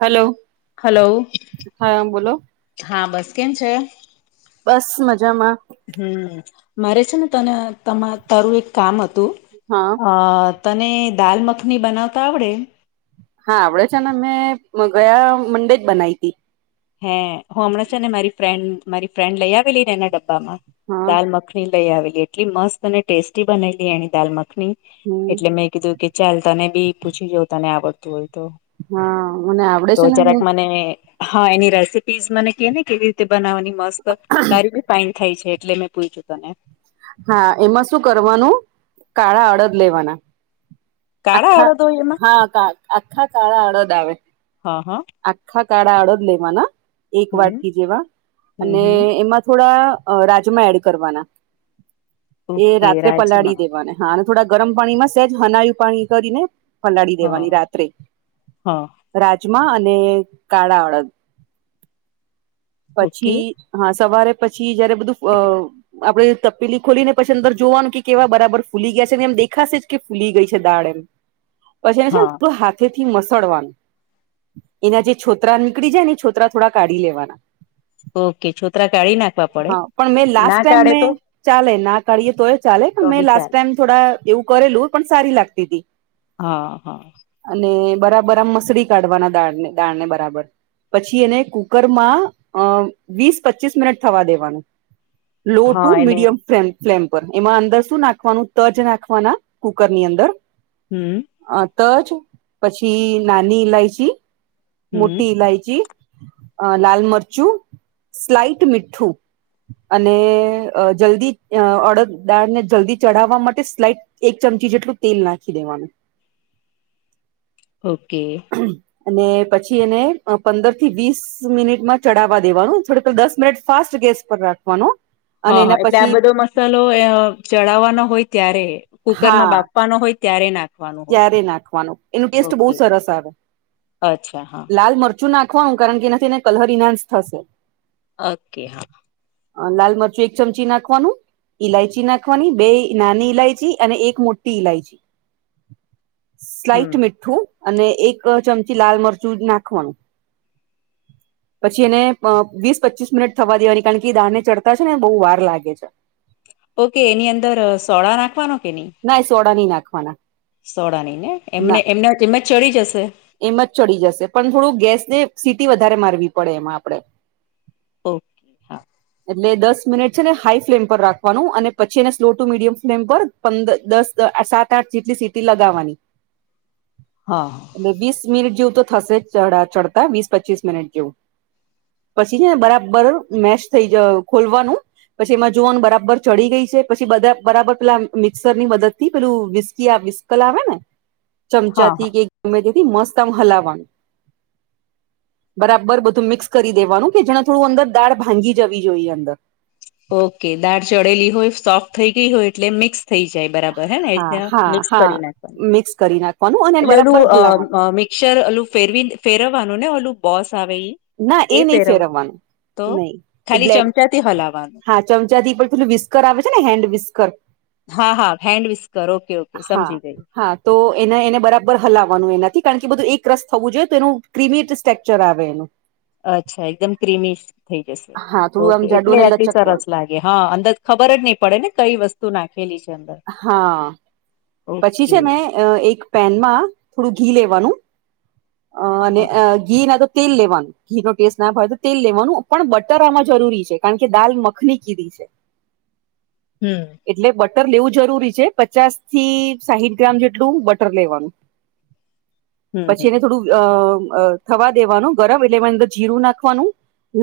Hello. Hello, હા બોલો હા બસ કેમ છે? બસ મજામાં. હમ, મારે છે ને તને તમા તારું એક કામ હતું. હા. અ તને દાલ મખની બનાવતા આવડે? હા આવડે છે ને મેં ગયા મંડે જ બનાઇ હતી. હે હું હમણાં છે ને મારી ફ્રેન્ડ મારી ફ્રેન્ડ લઈ આવેલી ને એના ડબ્બામાં, હા દલમખની. લઈ આવેલી એટલી મસ્ત અને ટેસ્ટી બનાવેલી એની દાલ મખની, હમ એટલે મેં કીધું કે ચાલ તને બી પૂછી જોવું તને આવડતું હોય તો. હા મને આવડે તો છે ને જરાક હું મને હા એની રેસીપીઝ મને કે ને કેવી રીતે બનાવવાની? મસ્ત તારી બી ફઇન થાય છે એટલે મેં પૂછ્યું તને. હા એમાં શું કરવાનું કાળા અડદ લેવાના. કાળા આખા અડદ હોય એમાં હા આખા કાળા અડદ આવે. હ હ. આખા કાળા અડદ લેવાના, એક હમ વાટકી જેવા, હમ અને હમ એમાં થોડા અ રાજમા એડ કરવાના, એ ઓકે રાત્રે પલાળી રાજમા દેવાના. હા અને થોડા ગરમ પાણીમાં સહેજ હનાયું પાણી કરીને. ફલાડી દેવાની હા રાત્રે, હા રાજમા અને કાળા અળદ. ઓકે પછી હા સવારે પછી જયારે બધું અ આપડે તપેલી ખોલીને પછી અંદર જોવાનું કે કેવા બરાબર ફૂલી ગયા છે ને એમ દેખાશે જ કે ફુલી ગઈ છે દાળ એમ. પછી છે પ હા થી મસડવાનું, એના જે છોતરા નીકળી જાય ને એ છોતરા થોડા કાઢી લેવાના. ઓકે છોતરા કાઢી નાખવા પડે, હા પણ મેં લાસ્ટ ના ટાઈમ કાઢે મેં તો? ચાલે ના કાઢીએ તોય ચાલે પણ તો બી મેં લાસ્ટ ચાલે ટાઈમ થોડા એવું કરેલું પણ સારી લાગતી હતી. હા હ. અને બરાબર આમ મસડી કાઢવાના દાળને દાળને બરાબર. પછી એને કુકરમાં અ વીસ પચીસ મિનિટ થવા દેવાનું, લો હા ટુ એને મીડિયમ ફ્લેમ. ફ્લેમ પર એમાં અંદર શું નાખવાનું તજ નાખવાના કુકરની અંદર. હમ. અ તજ પછી નાની ઇલાયચી હમ મોટી ઇલાયચી, અ લાલ મરચું, સ્લાઈટ મીઠું. અને અ જલ્દી અ અડદ દાળને જલ્દી ચઢાવવા માટે સ્લાઈટ એક ચમચી જેટલું તેલ નાખી દેવાનું. ઓકે [inaudible] અને પછી એને પંદર થી વીસ મિનિટમાં ચઢાવવા દેવાનું થોડુ પેલા દસ મિનિટ ફાસ્ટ ગેસ ઉપર રાખવાનો. અને હા હા એના એટલે આ પછી બધો મસાલો અ ચડાવવાનો હોય ત્યારે કુકરમાં હા બાપવાનો હોય ત્યારે નાખવાનો હોય. વાનું એનું ટેસ્ટ બહુ ઓકે સરસ આવે અચ્છા હા. લાલ મરચું નાખવાનું કારણ કેના એને કલર ઇહન્સ થશે. ઓકે હા. અ લાલ મરચું એક ચમચી નાખવાનુ. ઈલાયચી નાખવાની, બેય નાની ઈલાયચી અને એક મોટી ઈલાયચી. [inaudible] હમ સ્લાઈટ મીઠું અને એક ચમચી લાલ મરચું જ નાખવાનું. [inaudible] પછી એને પ વીસ પચીસ મિનિટ થવા દેવાની, કારણ કે દાળને ચડતા છે ને બહુ વાર લાગે છે. ઓકે એની અંદર સોડા નાખવાનો કે નહીં? ના એ સોડા ની નાખવાના. સોડા નહીંને? એમને એમને એમ જ ચડી જશે? એમજ ચડી જશે. પણ થોડું ગેસને સીટી વધારે મારવી પડે એમાં આપણે. ઓકે, હા. એટલે દસ મિનિટ છે ને હાઈ ફ્લેમ પર રાખવાનું, અને પછી એને સ્લો ટુ મીડિયમ ફ્લેમ પર પંદર, દસ, સાત-આઠ જેટલી સીટી લગાવવાની. હા. એટલે વીસ મિનિટ જેવું તો થશે જ ચડા ચડતા, વીસ પચીસ મિનિટ જેવું. પછી છે ને બરાબર મેશ થઈ જ ખોલવાનું. પછી એમાં જોવાનું બરાબર ચડી ગઈ છે, પછી બધાં બરાબર પહેલા આમ મિક્સરની મદદથી પેલું વિસ્કી આ વિસ કલ આવે ને? [inaudible] હા ચમચાથી કે ગમે તેથી મસ્ત આમ હલાવાનું. બરાબર બધું મિક્સ કરી દેવાનું, કે જેના થોડું અંદર દાળ ભાંગી જવી જોઈએ અંદર. ઓકે. દાળ ચડેલી હોય, સોફ્ટ થઈ ગઈ હોય એટલે મિક્સ થઈ જાય બરાબર હે ને, એ હા ત્યાં હા મિક્સ હા કરી નાખવાની. મિક્સ કરી નાખવાનું, અન એટલે ઓલું અહ-અહ મિક્સર ઓલું ફેરવી ફેરવવાનું ને ઓલું બોસ આવે ઈ? ના એ નહી ફેરવવાનું, તો નહીં એ ખાલી બ્લે, ચમચાથી હલાવાનું હા ચમચાથી ઉપર પેલું વિસ્કર આવે છે ને હેન્ડ વિસ્કર હા, હા હેન્ડવિસ્કર, ઓકે-ઓકે હા સમજી ગઈ. હા તો એને-એને બરાબર હલાવવાનું એનાથી, કારણ કે બધું એક રસ થવું જોઈએ, તો એનું ક્રિમિટ સ્ટેક્ચર આવે એનું. અચ્છા, એકદમ ક્રિમી થઈ જશે. હા થોડું આમ ઓકે, જાડુ એટલે અને આટલી લચક વાળું સરસ લા ગે હા અંદર ખબર જ નહીં પડે ને કંઈ વસ્તુ નાખેલી છે અંદર. હા. પછી ઓકે છે ને અ એક પેનમાં થોડું ઘી લેવાનું અ અને હા ઘી ના તો તેલ લેવાનું. ઘીનો ટેસ્ટ ના ભાવે તો તેલ લેવાનું, પણ બટર આમાં જરૂરી છે, કારણ કે દાલ મખની કીધી છે. [unintelligible] એટલે બટર લેવું જરૂરી છે. પચાસ થી સાહીઠ ગ્રામ જેટલું બટર લેવાનું. હમ હમ જેને થોડું અહ અ થવા દેવાનું ગરમ એટલે એમાં અંદર જીરું નાખવાનું,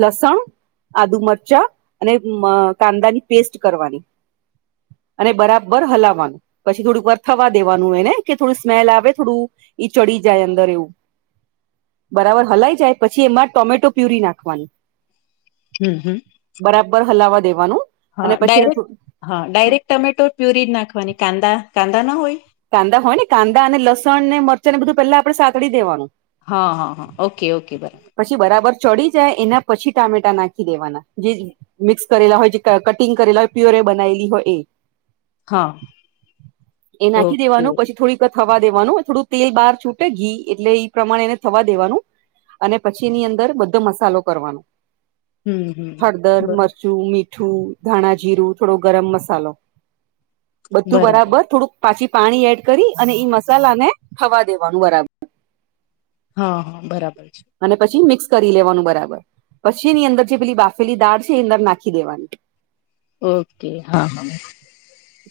લસણ આદું મરચા, અને મ કાંદા ની પેસ્ટ કરવાની. અને બરાબર હલાવવાનું. પછી થોડુંક વાર થવા દેવાનું એને, કે થોડું સ્મેલ આવે થોડું ઈ ચડી જાય અં [unintelligible] બરાબર હલાઈ જાય પછી એમાં ટોમેટો પ્યુરી નાખવાની. હુ હુ બરાબર હલાવા દેવાનું. હા અને પછી ડાયરેક્ટ, હા ડાયરેક ટમેટો પ્યુરી જ નાખવાની, કાંદા, કાંદા ન હોય? કાંદા હોય ને, કાંદા અને લસણ, ને મરચા, ને બધું પેલા આપણે સાતડી દેવાનું. હ હ ઓકે-ઓકે [unintelligible] પછી બરાબર ચડી જાય, એના પછી ટામેટા નાખી દેવાના, જે મિક્સ કરેલા હોય, જે ક કટિંગ કરેલા હોય પ્યોરે બનાયેલી હોય એ. હ. એ નાખી દેવાનું પછી થોડી થવા દેવાનું થોડું તેલ બહાર છૂટે ઘી એટલે ઈ પ્રમાણે એને થવા દેવાનું અને પછી એની અંદર બધો મસાલો કરવાનો હમ હમ હળદર બર- મરચું મીઠું ધાણા જીરું થોડો ગરમ મસાલો બધું બરાબર થોડુંક પાછી પાણી એડ કરી અને ઈ મસાલા ને થવા દેવાનું [unintelligible] હ હ બરાબર છે અને પછી મિક્સ કરી લેવાનું બરાબર પછી એની અંદર જે પેલી બાફેલી દાળ છે એ અંદર નાખી દેવાની ઓકે હા હા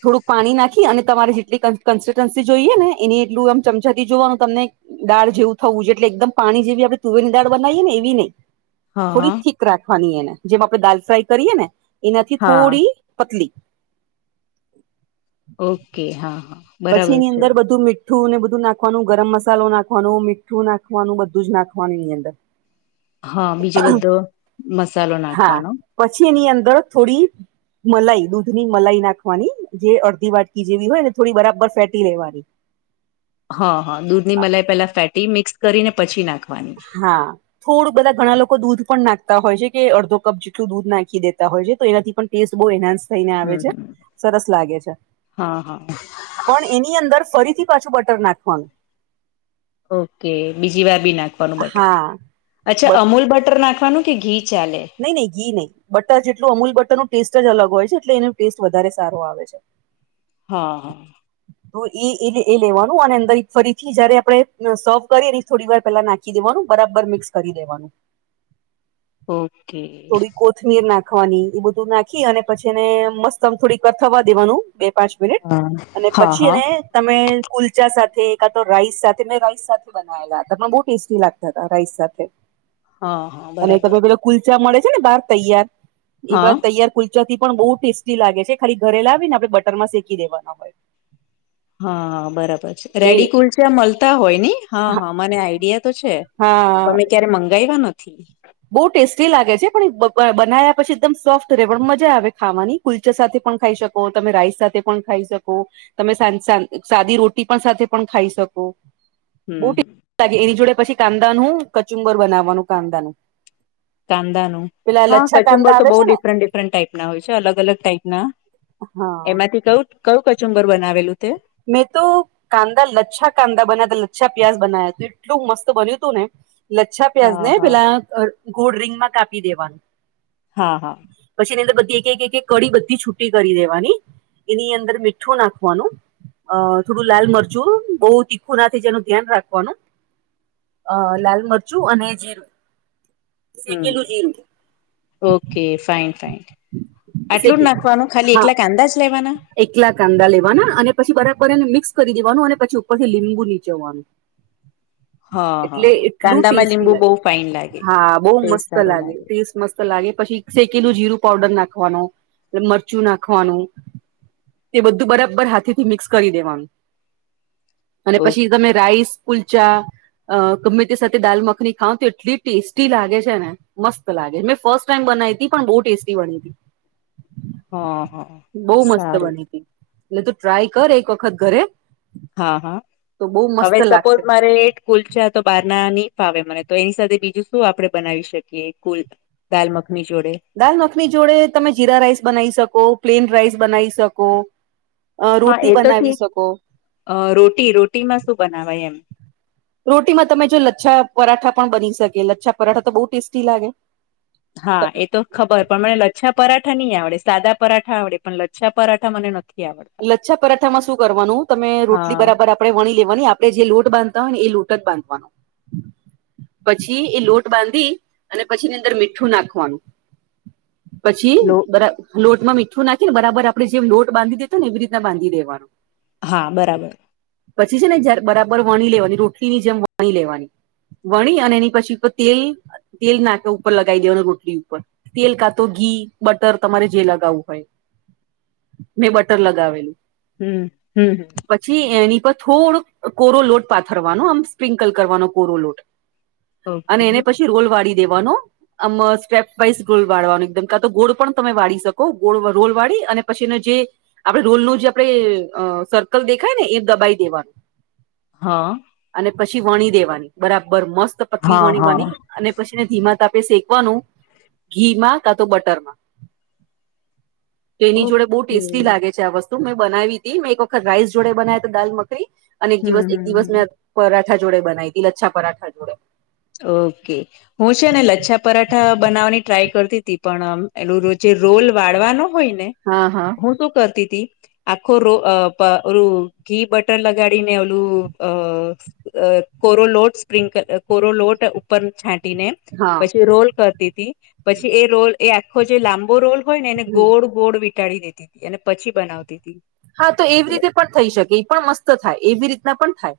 થોડુંક પાણી નાખી અને તમારે જેટલી કન્સિસ્ટન્સી જોઈએ ને એની એટલું આમ ચમચાથી જોવાનું તમને દાળ જેવું થવું જોઈએ એટલે એકદમ પાણી જેવી આપણે તુવેરની દાળ બનાવીયેએ ને એવી નહી હા થોડી હા ઠિક રાખવાની એને જેમ આપણે દાલ ફ્રાય કરીએ ને એનાથી હા થોડી પતલી ઓકે હા હા પછી બરાબર એની છે અંદર બધું [unintelligible] ઠું ને બધું નાખવાનું ગરમ મસાલો નાખવાનું મીઠું નાખવાનું બધું જ નાખવાનું એની અંદર હા બીજો બધો મસાલો હા નાખવાનો પછી એની અંદર થોડી મલાઈ દૂધ ની મલાઈ નાખવાની જે અડધી વાટકી જેવી હોય ને થોડી બરાબર ફેટી લેવાની હ હ દૂધ ની મલાઈ પેલા ફેટી મિક્સ કરીને પછી નાખ હા થોડું બધા ઘણા લોકો દૂધ પણ નાખતા હોય છે કે અડધો કપ જેટલું દૂધ નાખી દેતા હોય છે તો એનાથી પણ ટેસ્ટ [unintelligible] એહનાન્સ થઈને આવે હમ છે હમ સરસ લાગે છે હા હા પણ એની અંદર ફરીથી પાછું બટર નાખવાનું ઓકે બીજી વાર બી નાખવાનું બટર હા અચ્છા અમૂલ બટર નાખવાનું કે ઘી ચાલે નઈ નહીં ઘી નહં બટર જેટલું અમૂલ બટર નું ટેસ્ટ જ અલગ હોય છે એટલે એનો ટેસ્ટ વધારે સારો આવે છે હ હ તો ઈ એટલે એ લેવાનું અને અંદરહી ફરીથી જયારે આપડે અ સૌફટ કરીએ એ થોડી વાર પેલા નાખી ખી દેવાનું બરાબર મિક્સ કરી દેવાનું. ઓકે. થોડી કોથમીર નાખવાની એ બધું નાખી અને પછી એને મસ્તમ થોડીક વાર થવા દેવાનું. બે પાંચ મિનિટ હા અને હા પછી હા. એને તમે કુલચા સાથે કા તો રાઈસ સાથે મેં રાઈસ સાથે બનાવેલા હતા મન બહુ ટેસ્ટી લાગતા હતા રાઈસ સાથે. હા હા અને બરાબર તમે પેલા કુલ્ચા મળે છે ને બહાર તૈયાર હા એવા તૈયાર કુલ્ચા પણ બહુ ટેસ્ટી લાગે છે ખાલી ઘરે લાવીને આપણે બટર માં શેકી દેવાના હોય. હા હા બરાબર છે એટલે રેડી કુલ છે મલતા હોય ને હા હા મને આઈડિયા તો છે. હા હા. મંગાય્વા નથી. બહુ ટેસ્ટી લાગે છે પણ બ બ બનાયા પછી એકદમ સોફ્ટ રહે પણ મજા આવે ખાવાની. કુલ્ચા સાથે પણ ખાઈ શકો તમે રાઈસ સાથે પણ ખાઈ શકો. તમે સાંદ સાંદ સાદી રોટી પણ સાથે પણ ખાઈ શકો. હમ હમ. તાગે એવી જોડે પછી કાંદાનું કચુંબર બનાવાનું કાંદાનું. કાંદા નું પેલા હા લચ્છા કચુંબર કાંદા તો આવે બહુ છે ને ડિફરન્ટ ડિફ રન્ટ ટાઈપ ના હોય છે અલગ અલગ ટાઈપ ના હા એમાંથી કયું કયું કચુંબર બનાવેલું તે. મેં તો કાંદા લચ્છા કાંદા બન્યા તા લચ્છા પ્યાજ બનાયા એટલું મસ્ત બન્યું તું ને. લચ્છા હા પ્યાજને હા પેલા અ ગોળ રિંગમાં કાપી દેવાનું. હા હા. પછી એની અંદર બધી એક એક એક કડી બધી છૂટી કરી દેવાની એની અંદર મીઠું નાખવાનું. અ થોડું લાલ મરચું બઉ તીખું ના જેનું ધ્યાન રાખવાનું. અ લાલ મરચું અને જીરું. હમ શેકેલું જીરું ઓકે ફાઇન ફાઈન આટલું જ શેકી નાખવાનું. ખાલી હા એકલા કાંદા જ લેવાના. એકલા કાંદા લેવાના અને પછી બરાબર એને મિક્સ કરી દેવાનું અને પછી ઉપર થી લીંબુ નીચોવવાનું. હ હ હ એટલું કાંદામાં ટેસ્ટી લીંબુ બહુ લાગે ફાઈન લાગે હા બહુ ટેસ્ટ મસ્ત સારો લાગે. ટેસ્ટ મસ્ત લાગે પછી શેકીલુ જીરું પાવડર નાખવાનું મરચું નાખવાનું. તે બધું બરાબર હાથેથી મિક્સ કરી દેવાનું અને ઓકે પછી તમે રાઈસ કુલચા અ ગમેતે સાથે દાલ મખની ખાવ તો એટલી ટેસ્ટી લાગે છે ને. મસ્ત લાગે મેં ફર્સ્ટ ટાઈમ બનાઈતી પણ બહુ ટેસ્ટી બની હતી. હ હ બહુ મસ્ત સારું. બની એટલે તું ટ્રાય કર એક વખત ઘરે. હા હા તો બહુ મસ્ત હવે સપોઝ લાગશે મારે એક કુલચા તો બાર ના ની ફાવે મને તો એની સાથે બીજું શું આપડે બનાવી શકીએ કુલ દાલ મખની જોડે. દાલ મખની જોડે તમે જીરા રાઈસ બનાવી શકો પ્લેન રાઇસ બનાવી શકો. અ હા રોટી એ તો બનાવી ઠીક શકો અ રોટી રોટીમાં શું બનાવાય એમ. રોટીમાં તમે જો લચ્છા પરાઠા પણ બની શકે લચ્છા પરાઠા તો બહુ ટેસ્ટી લાગે. હા એ તો ખબર પણ મને લચ્છા પરાઠા ની આવડે સાદા પરાઠા આવડે પણ લચ્છા પરાઠા મને નથી આવડતા લચ્છા પરાઠામાં શું કરવાનું તમે રોટલી હા બરાબર આપ આપણે વણી લેવાની આપણે જે લોટ બાંધતા હોય ને એ લોટ જ બાંધવાનો. પછી એ લોટ બાંધી અને પછીની અંદર મીઠું નાખવાનું. પછી લો બરા લોટમાં મીઠું નાખી ને બરાબર આપડે જેમ લોટ બાંધી દીધ ને એવી રીતના બાંધી દેવાનું. હા બરાબર. પછી છે ને જારે બરાબર વણી લેવાની રોટલીની જેમ વણી લેવાની. વણી અને એની પછી ઉપર તેલ તેલ નાખ ઉપર લગાવી દેવાનું રોટલી ઉપર. તેલ કાતો ઘી બટર તમારે જે લગાવવું હોય, મેં બટ ર લગાવેલું. હમ હમ. પછી એની પર થોડો કોરો લોટ પાથરવાનો આમ સ્પ્રિન્કલ કરવાનો કોરો લોટ. [inaudible] અને એને પછી રોલ વાળી દેવાનો. આમ સ્ટેપ બાઈસ ગોલ વાળવાનું એકદમ કા તો ગોળ પણ તમે વાળી શકો ગોળ રોલ વાળી અને પછીને જે આપડે રોલ નું જે આપણે સર્કલ દેખાય ને એ દબાવી દેવાનું. હા. અને પછી વણી દેવાની બરાબર મસ્ત પતલી હા હા વણીવાની. અને પછી ધીમા તાપે શેકવાનું, ઘીમાં કા તો બટરમાં. [inaudible] તો એની જોડે બહુ ઓકે ટેસ્ટી હમ લાગે છે. આ વસ્તુ મેં બનાવી હતી મેં એક વખત રાઈસ જોડે બનાવ હતા દાલ મખરી, અને એક દિવસ હમ એક દિવસ હમ મેં પરાઠા જોડે બનાવી હતી લચ્છા પરાઠા જોડે. ઓકે. હું છે ને લચ્છા પરાઠા બનાવવાની ટ્રાય કરતી હતી પણમ એલ જે રોલ વાળવાનો હોય ને. હા હા. હું શું કરતી તી. આખો રો ઓલું ઘી બટર લગાડીને ઓલું અ અ કોરોલોટ સ્પ્રિંકલ કોરો લોટ ઉપર છાંટી ને હા પછી રોલ કરતી હતી. પછી એ રોલ એ આખો જે લાંબો રોલ હોય ને એને હમ ગોળ ગોળ વિટાડી દેતી હતી અને પછી બનાવતી હતી. હા તો એવી રીતે પણ થઈ શકે એ પણ મસ્ત થાય એવી રીતના પણ થાય.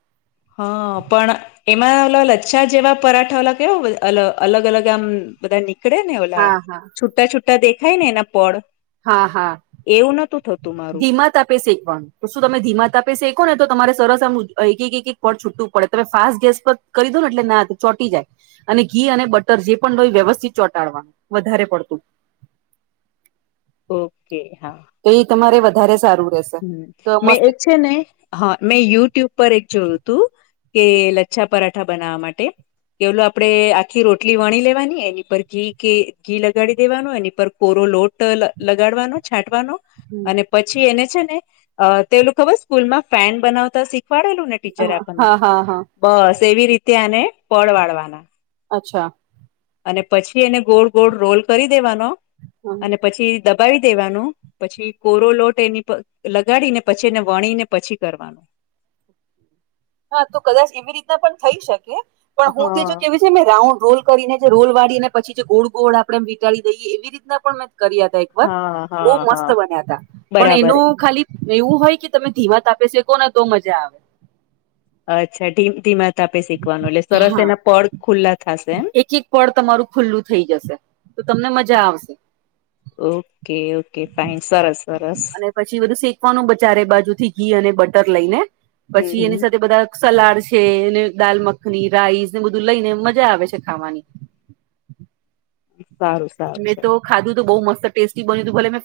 હ પણ એમાં લ લચ્છા જેવા પરાઠા ઓલા કેવા અ અલગ અલગ આમ બધા નીકળે ને ઓલા હા હા છૂટા છુટા દેખાય ને એના પળ. હા હા. એવું નોતું થતું. મારું ધીમા તાપે શેકવાનું. તો શું તમે ધીમા તાપે શેકો ને તો તમારે સરસ આમ એક એક એક પળ છૂટવું પડે તમે ફાસ્ટ ગેસ પર કરી દો ને એટલે ના ચોટી જાય. અને ઘી અને બટર જે પણ લોય વ્યવસ્થિત ચોટાડવા વધારે પડતું. ઓકે હા. તો એ તમારે વધારે સારું રહેશે. હમ તો મેં મસ્ત એ છે ને. હા મેં યુટ્યુબ પર એક જોયું હતું, કે લચ્છા પરાઠા બનાવવા માટે. કે ઓલું આપડે આખી રોટલી વણી લેવાની એની પર ઘી કે ઘી લગાડી દેવાનો એની પર કોરો લોટ તો લ લગાડવાનો છાંટવાનો હમ, અને પછી એને છે ને અ તેલુ ખબર સ્કૂલમાં ફેન બનાવતા શીખ શીખવાડેલુ ને ટીચરે આપણને હા હા હા બસ એવી રીતે આને પળ વાળવાના અચ્છા. અને પછી એને ગોળ ગોળ રોલ કરી દેવાનો હમ અને પછી દબાવી દેવાનું પછી કોરો લોટ એની પ લગાડી ને પછી એને વણી ને પછી કરવાનું હા તો કદાચ એવી રીતના પણ થઈ શકે પણ હું તે જો હા કેવી જેમે રાઉન્ડ રોલ કરીને જે રોલ વાળીને પછી જે ગોળ ગોળ આપણેે વ વિટળી દઈએ એવી મે પણ કર્યા તા એક વાર હા બહુ હા હા. મસ્ત બન્યા તા પણ બરાબર એનું ખાલી એવું હોય કે તમે ધીમા તાપે શેકોને તો મજા આવે. અચ્છા ધી ધીમા તાપે શેકવાનું એટલે સરસ એના પડ ખુલ્લા થાશે એમ બીજી પળ તમારું ખુલ્લું થઈ જશે તો તમને મજા આવશે ઓકે ઓકે ફાઇન સરસ સરસ અને પછી બધું શેકવાનું બચારે બાજુ થી ઘી અને બટર લઈને હમ પછી હમ એની સાથે બધા સલાડ છે એને દાલ મખની રાઈસ ને બધું લઈ ને મજા આવે છે ખાવાની સારું. સારું મેં સારું. તો ખાધું તો બઉ મસ્ત ટેસ્ટી બન્યું તું ભલે મેં